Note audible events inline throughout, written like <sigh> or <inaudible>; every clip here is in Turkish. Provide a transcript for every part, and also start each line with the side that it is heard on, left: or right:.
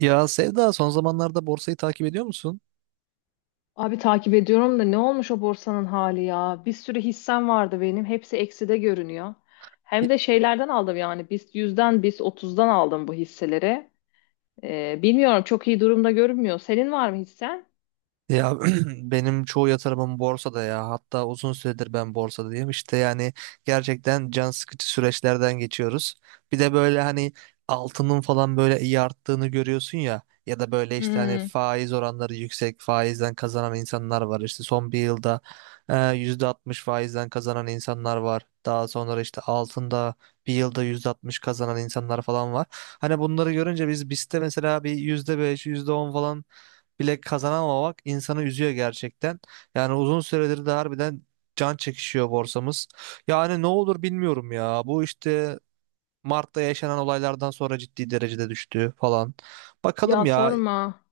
right: Ya Sevda son zamanlarda borsayı takip ediyor musun?
left: Abi takip ediyorum da ne olmuş o borsanın hali ya? Bir sürü hissem vardı benim. Hepsi ekside görünüyor. Hem de şeylerden aldım yani. Biz yüzden, biz otuzdan aldım bu hisseleri. Bilmiyorum, çok iyi durumda görünmüyor. Senin var mı hissen?
right: Ya <clears throat> benim çoğu yatırımım borsada ya. Hatta uzun süredir ben borsadayım. İşte yani gerçekten can sıkıcı süreçlerden geçiyoruz. Bir de böyle hani altının falan böyle iyi arttığını görüyorsun ya. Ya da böyle işte hani
left: Hmm.
right: faiz oranları yüksek, faizden kazanan insanlar var. İşte son bir yılda %60 faizden kazanan insanlar var. Daha sonra işte altında bir yılda %60 kazanan insanlar falan var. Hani bunları görünce biz BIST'te mesela bir %5 yüzde on falan bile kazanamamak insanı üzüyor gerçekten. Yani uzun süredir de harbiden can çekişiyor borsamız. Yani ne olur bilmiyorum ya. Bu işte Mart'ta yaşanan olaylardan sonra ciddi derecede düştü falan. Bakalım
left: Ya,
right: ya.
left: sorma.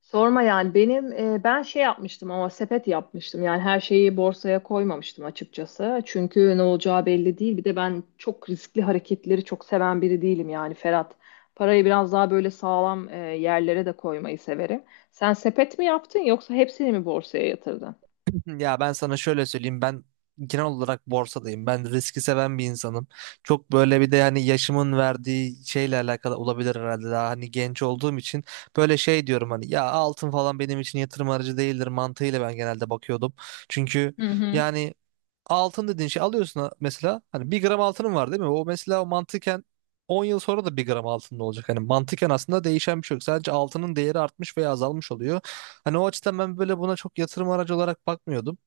left: Sorma yani benim ben şey yapmıştım ama sepet yapmıştım, yani her şeyi borsaya koymamıştım açıkçası, çünkü ne olacağı belli değil. Bir de ben çok riskli hareketleri çok seven biri değilim yani, Ferhat, parayı biraz daha böyle sağlam yerlere de koymayı severim. Sen sepet mi yaptın yoksa hepsini mi borsaya yatırdın?
right: <laughs> Ya ben sana şöyle söyleyeyim, ben genel olarak borsadayım. Ben riski seven bir insanım. Çok böyle, bir de hani yaşımın verdiği şeyle alakalı olabilir herhalde, daha hani genç olduğum için böyle şey diyorum, hani ya altın falan benim için yatırım aracı değildir mantığıyla ben genelde bakıyordum. Çünkü
left: Hı hı.
right: yani altın dediğin şey, alıyorsun mesela, hani bir gram altının var değil mi? O mesela o mantıken 10 yıl sonra da bir gram altında olacak. Hani mantıken aslında değişen bir şey yok. Sadece altının değeri artmış veya azalmış oluyor. Hani o açıdan ben böyle buna çok yatırım aracı olarak bakmıyordum.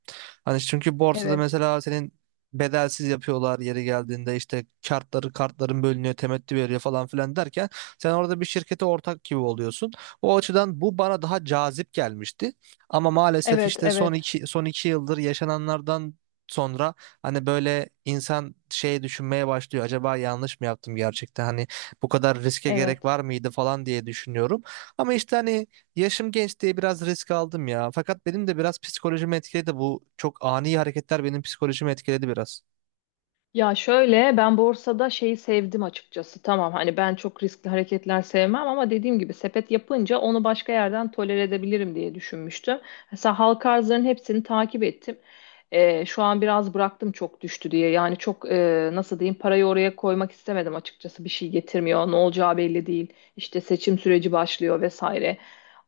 right: Hani çünkü borsada
left: Evet.
right: mesela senin bedelsiz yapıyorlar yeri geldiğinde, işte kartların bölünüyor, temettü veriyor falan filan derken sen orada bir şirkete ortak gibi oluyorsun. O açıdan bu bana daha cazip gelmişti. Ama maalesef
left: Evet, evet,
right: işte
left: evet,
right: son iki yıldır yaşananlardan sonra hani böyle insan şey düşünmeye başlıyor. Acaba yanlış mı yaptım gerçekten? Hani bu kadar riske gerek
left: evet.
right: var mıydı falan diye düşünüyorum. Ama işte hani yaşım genç diye biraz risk aldım ya. Fakat benim de biraz psikolojimi etkiledi, bu çok ani hareketler benim psikolojimi etkiledi biraz.
left: Ya şöyle, ben borsada şeyi sevdim açıkçası. Tamam, hani ben çok riskli hareketler sevmem ama dediğim gibi sepet yapınca onu başka yerden tolere edebilirim diye düşünmüştüm. Mesela halka arzların hepsini takip ettim. Şu an biraz bıraktım, çok düştü diye. Yani çok, nasıl diyeyim, parayı oraya koymak istemedim açıkçası. Bir şey getirmiyor. Ne olacağı belli değil. İşte seçim süreci başlıyor vesaire.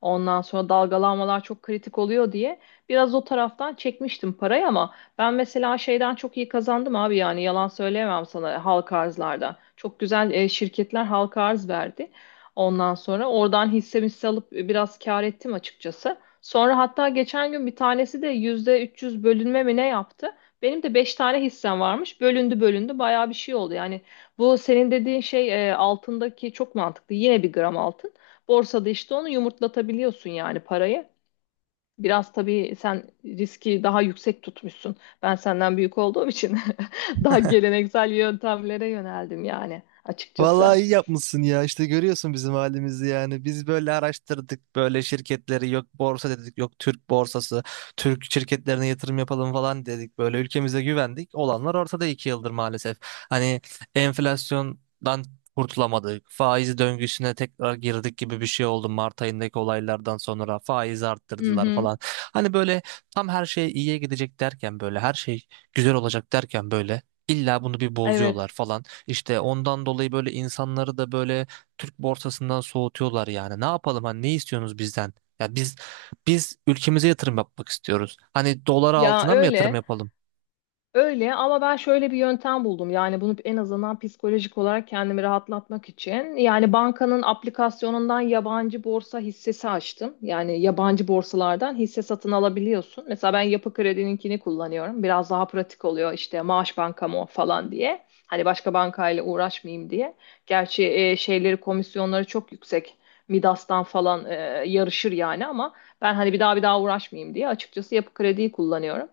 left: Ondan sonra dalgalanmalar çok kritik oluyor diye biraz o taraftan çekmiştim parayı, ama ben mesela şeyden çok iyi kazandım abi, yani yalan söyleyemem sana, halka arzlarda. Çok güzel şirketler halka arz verdi. Ondan sonra oradan hisse hisse alıp biraz kâr ettim açıkçası. Sonra hatta geçen gün bir tanesi de yüzde 300 bölünme mi ne yaptı? Benim de 5 tane hissem varmış. Bölündü bölündü, bayağı bir şey oldu. Yani bu senin dediğin şey, altındaki çok mantıklı. Yine bir gram altın. Borsada işte onu yumurtlatabiliyorsun, yani parayı. Biraz tabii sen riski daha yüksek tutmuşsun. Ben senden büyük olduğum için <laughs> daha geleneksel yöntemlere yöneldim yani, açıkçası.
right: Vallahi iyi yapmışsın ya. İşte görüyorsun bizim halimizi yani. Biz böyle araştırdık böyle şirketleri, yok borsa dedik, yok Türk borsası, Türk şirketlerine yatırım yapalım falan dedik. Böyle ülkemize güvendik. Olanlar ortada 2 yıldır maalesef. Hani enflasyondan kurtulamadık. Faiz döngüsüne tekrar girdik gibi bir şey oldu Mart ayındaki olaylardan sonra. Faiz
left: Hı
right: arttırdılar
left: hı.
right: falan. Hani böyle tam her şey iyiye gidecek derken, böyle her şey güzel olacak derken, böyle illa bunu bir bozuyorlar
left: Evet.
right: falan. İşte ondan dolayı böyle insanları da böyle Türk borsasından soğutuyorlar yani. Ne yapalım, hani ne istiyorsunuz bizden? Ya biz ülkemize yatırım yapmak istiyoruz. Hani dolara,
left: Ya
right: altına mı yatırım
left: öyle.
right: yapalım?
left: Öyle ama ben şöyle bir yöntem buldum. Yani bunu en azından psikolojik olarak kendimi rahatlatmak için. Yani bankanın aplikasyonundan yabancı borsa hissesi açtım. Yani yabancı borsalardan hisse satın alabiliyorsun. Mesela ben Yapı Kredi'ninkini kullanıyorum. Biraz daha pratik oluyor, işte maaş bankam o falan diye. Hani başka bankayla uğraşmayayım diye. Gerçi şeyleri, komisyonları çok yüksek. Midas'tan falan yarışır yani, ama ben hani bir daha bir daha uğraşmayayım diye, açıkçası, Yapı Kredi'yi kullanıyorum.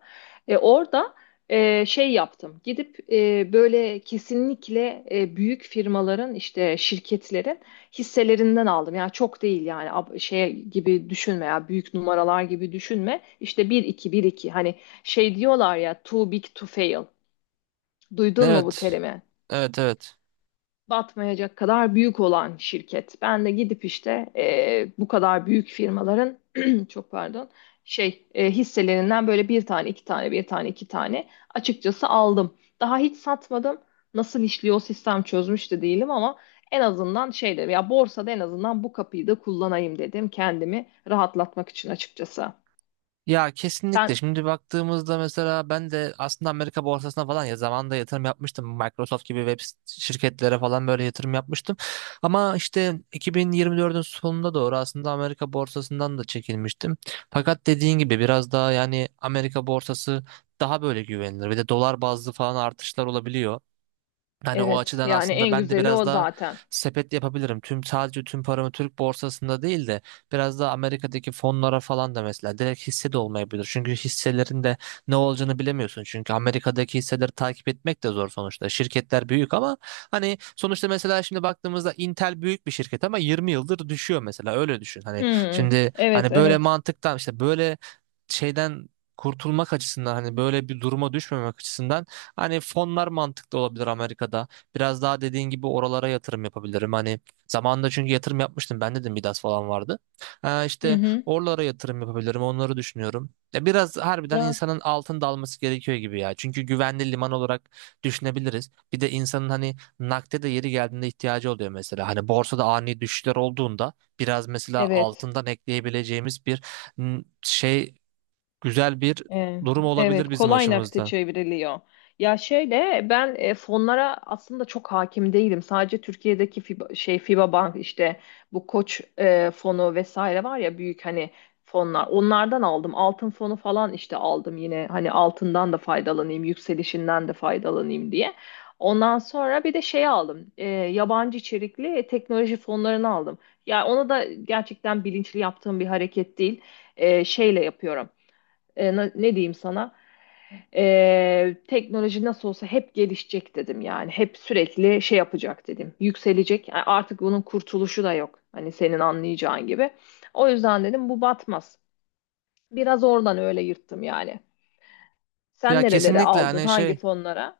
left: Orada şey yaptım. Gidip böyle kesinlikle büyük firmaların, işte şirketlerin hisselerinden aldım. Yani çok değil yani, şey gibi düşünme ya, büyük numaralar gibi düşünme. İşte bir iki, bir iki hani, şey diyorlar ya, too big to fail. Duydun mu bu
right: Evet.
left: terimi?
right: Evet, evet.
left: Batmayacak kadar büyük olan şirket. Ben de gidip işte, bu kadar büyük firmaların <clears throat> çok pardon, şey, hisselerinden böyle bir tane, iki tane, bir tane, iki tane, açıkçası aldım. Daha hiç satmadım. Nasıl işliyor o sistem, çözmüş de değilim, ama en azından şey dedim ya, borsada en azından bu kapıyı da kullanayım dedim, kendimi rahatlatmak için açıkçası.
right: Ya
left: Sen
right: kesinlikle. Şimdi baktığımızda mesela ben de aslında Amerika borsasına falan ya zamanında yatırım yapmıştım. Microsoft gibi şirketlere falan böyle yatırım yapmıştım. Ama işte 2024'ün sonunda doğru aslında Amerika borsasından da çekilmiştim. Fakat dediğin gibi biraz daha yani Amerika borsası daha böyle güvenilir. Bir de dolar bazlı falan artışlar olabiliyor. Hani o
left: evet,
right: açıdan
left: yani
right: aslında
left: en
right: ben de
left: güzeli
right: biraz
left: o
right: daha
left: zaten.
right: sepet yapabilirim. Sadece tüm paramı Türk borsasında değil de biraz daha Amerika'daki fonlara falan da, mesela direkt hisse de olmayabilir. Çünkü hisselerin de ne olacağını bilemiyorsun. Çünkü Amerika'daki hisseleri takip etmek de zor sonuçta. Şirketler büyük ama hani sonuçta mesela şimdi baktığımızda Intel büyük bir şirket ama 20 yıldır düşüyor mesela, öyle düşün. Hani
left: Hmm,
right: şimdi,
left: evet
right: hani böyle
left: evet.
right: mantıktan, işte böyle şeyden kurtulmak açısından, hani böyle bir duruma düşmemek açısından, hani fonlar mantıklı olabilir Amerika'da. Biraz daha dediğin gibi oralara yatırım yapabilirim. Hani zamanında çünkü yatırım yapmıştım. Ben dedim Midas falan vardı.
left: Hı
right: İşte
left: hı.
right: oralara yatırım yapabilirim. Onları düşünüyorum. Ya biraz harbiden
left: Ya
right: insanın altın dalması gerekiyor gibi ya. Çünkü güvenli liman olarak düşünebiliriz. Bir de insanın hani nakde de yeri geldiğinde ihtiyacı oluyor mesela. Hani borsada ani düşüşler olduğunda biraz mesela
left: evet.
right: altından ekleyebileceğimiz bir şey, güzel bir
left: E,
right: durum olabilir
left: evet,
right: bizim
left: kolay nakite
right: açımızdan.
left: çevriliyor. Ya şöyle, ben fonlara aslında çok hakim değilim. Sadece Türkiye'deki FIBA, şey, FIBA Bank, işte bu Koç fonu vesaire var ya, büyük hani fonlar. Onlardan aldım. Altın fonu falan işte aldım, yine hani altından da faydalanayım, yükselişinden de faydalanayım diye. Ondan sonra bir de şey aldım. Yabancı içerikli teknoloji fonlarını aldım. Ya onu da gerçekten bilinçli yaptığım bir hareket değil. Şeyle yapıyorum, ne diyeyim sana, teknoloji nasıl olsa hep gelişecek dedim yani, hep sürekli şey yapacak dedim, yükselecek. Yani artık bunun kurtuluşu da yok, hani, senin anlayacağın gibi. O yüzden dedim bu batmaz, biraz oradan öyle yırttım yani. Sen
right: Ya
left: nerelere
right: kesinlikle,
left: aldın,
right: hani
left: hangi
right: şey,
left: fonlara?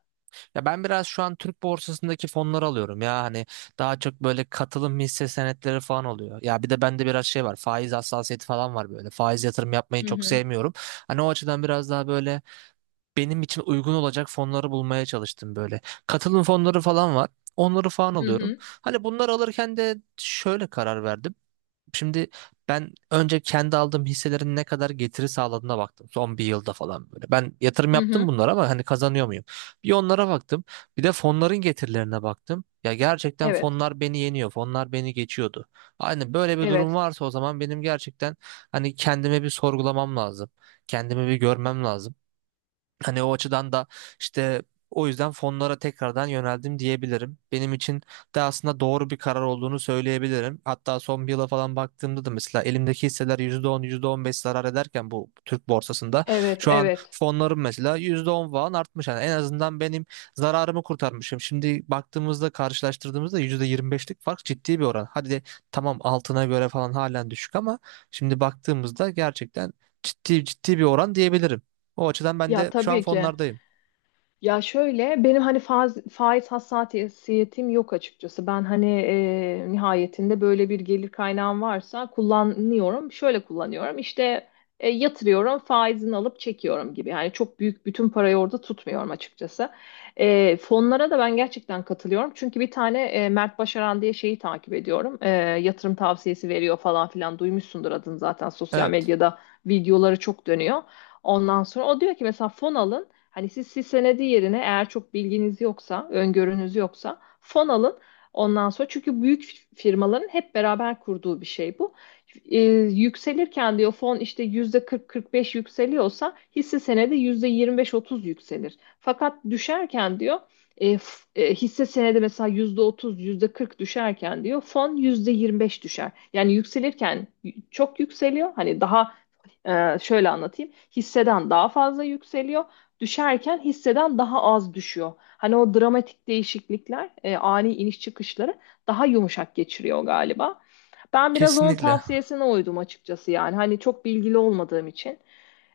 right: ya ben biraz şu an Türk borsasındaki fonları alıyorum ya, hani daha çok böyle katılım hisse senetleri falan oluyor. Ya bir de bende biraz şey var, faiz hassasiyeti falan var, böyle faiz yatırım yapmayı
left: Hı
right: çok
left: hı,
right: sevmiyorum. Hani o açıdan biraz daha böyle benim için uygun olacak fonları bulmaya çalıştım böyle. Katılım fonları falan var, onları falan
left: hı
right: alıyorum.
left: hı,
right: Hani bunları alırken de şöyle karar verdim. Şimdi ben önce kendi aldığım hisselerin ne kadar getiri sağladığına baktım. Son bir yılda falan böyle. Ben yatırım
left: hı
right: yaptım
left: hı.
right: bunlara ama hani kazanıyor muyum? Bir onlara baktım. Bir de fonların getirilerine baktım. Ya gerçekten
left: Evet,
right: fonlar beni yeniyor. Fonlar beni geçiyordu. Hani böyle bir durum
left: evet,
right: varsa o zaman benim gerçekten hani kendime bir sorgulamam lazım. Kendimi bir görmem lazım. Hani o açıdan da işte, o yüzden fonlara tekrardan yöneldim diyebilirim. Benim için de aslında doğru bir karar olduğunu söyleyebilirim. Hatta son bir yıla falan baktığımda da mesela elimdeki hisseler yüzde on, yüzde on beş zarar ederken bu Türk borsasında
left: evet,
right: şu an
left: evet.
right: fonlarım mesela %10 falan artmış. Yani en azından benim zararımı kurtarmışım. Şimdi baktığımızda, karşılaştırdığımızda %25'lik fark ciddi bir oran. Hadi de tamam altına göre falan halen düşük ama şimdi baktığımızda gerçekten ciddi ciddi bir oran diyebilirim. O açıdan ben
left: Ya,
right: de şu an
left: tabii ki.
right: fonlardayım.
left: Ya şöyle, benim hani faiz hassasiyetim yok açıkçası. Ben hani, nihayetinde böyle bir gelir kaynağım varsa kullanıyorum. Şöyle kullanıyorum işte, yatırıyorum, faizini alıp çekiyorum gibi. Yani çok büyük bütün parayı orada tutmuyorum açıkçası. Fonlara da ben gerçekten katılıyorum. Çünkü bir tane, Mert Başaran diye şeyi takip ediyorum. Yatırım tavsiyesi veriyor falan filan, duymuşsundur adını zaten, sosyal
right: Evet.
left: medyada videoları çok dönüyor. Ondan sonra o diyor ki, mesela fon alın. Hani siz hisse senedi yerine, eğer çok bilginiz yoksa, öngörünüz yoksa, fon alın. Ondan sonra, çünkü büyük firmaların hep beraber kurduğu bir şey bu. Ee, Yükselirken diyor fon işte yüzde 40-45 yükseliyorsa, hisse senedi yüzde 25-30 yükselir. Fakat düşerken diyor hisse senedi mesela yüzde 30 yüzde 40 düşerken, diyor, fon yüzde 25 düşer. Yani yükselirken çok yükseliyor. Hani daha, şöyle anlatayım, hisseden daha fazla yükseliyor, düşerken hisseden daha az düşüyor. Hani o dramatik değişiklikler, ani iniş çıkışları daha yumuşak geçiriyor galiba. Ben biraz onun
right: Kesinlikle.
left: tavsiyesine uydum açıkçası yani. Hani çok bilgili olmadığım için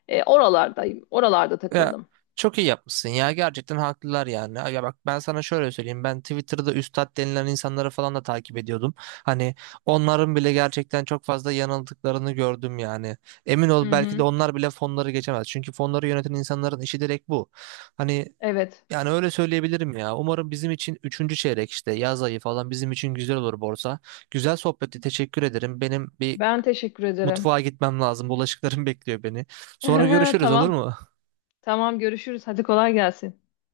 left: oralardayım. Oralarda
right: Ya,
left: takıldım.
right: çok iyi yapmışsın ya. Gerçekten haklılar yani. Ya bak ben sana şöyle söyleyeyim. Ben Twitter'da üstad denilen insanları falan da takip ediyordum. Hani onların bile gerçekten çok fazla yanıldıklarını gördüm yani. Emin ol,
left: Hı
right: belki de
left: hı.
right: onlar bile fonları geçemez. Çünkü fonları yöneten insanların işi direkt bu. Hani
left: Evet.
right: yani öyle söyleyebilirim ya. Umarım bizim için üçüncü çeyrek, işte yaz ayı falan bizim için güzel olur borsa. Güzel sohbeti teşekkür ederim. Benim bir
left: Ben teşekkür ederim.
right: Mutfağa gitmem lazım. Bulaşıklarım bekliyor beni. Sonra
left: <laughs>
right: görüşürüz olur
left: Tamam.
right: mu?
left: Tamam, görüşürüz. Hadi kolay gelsin.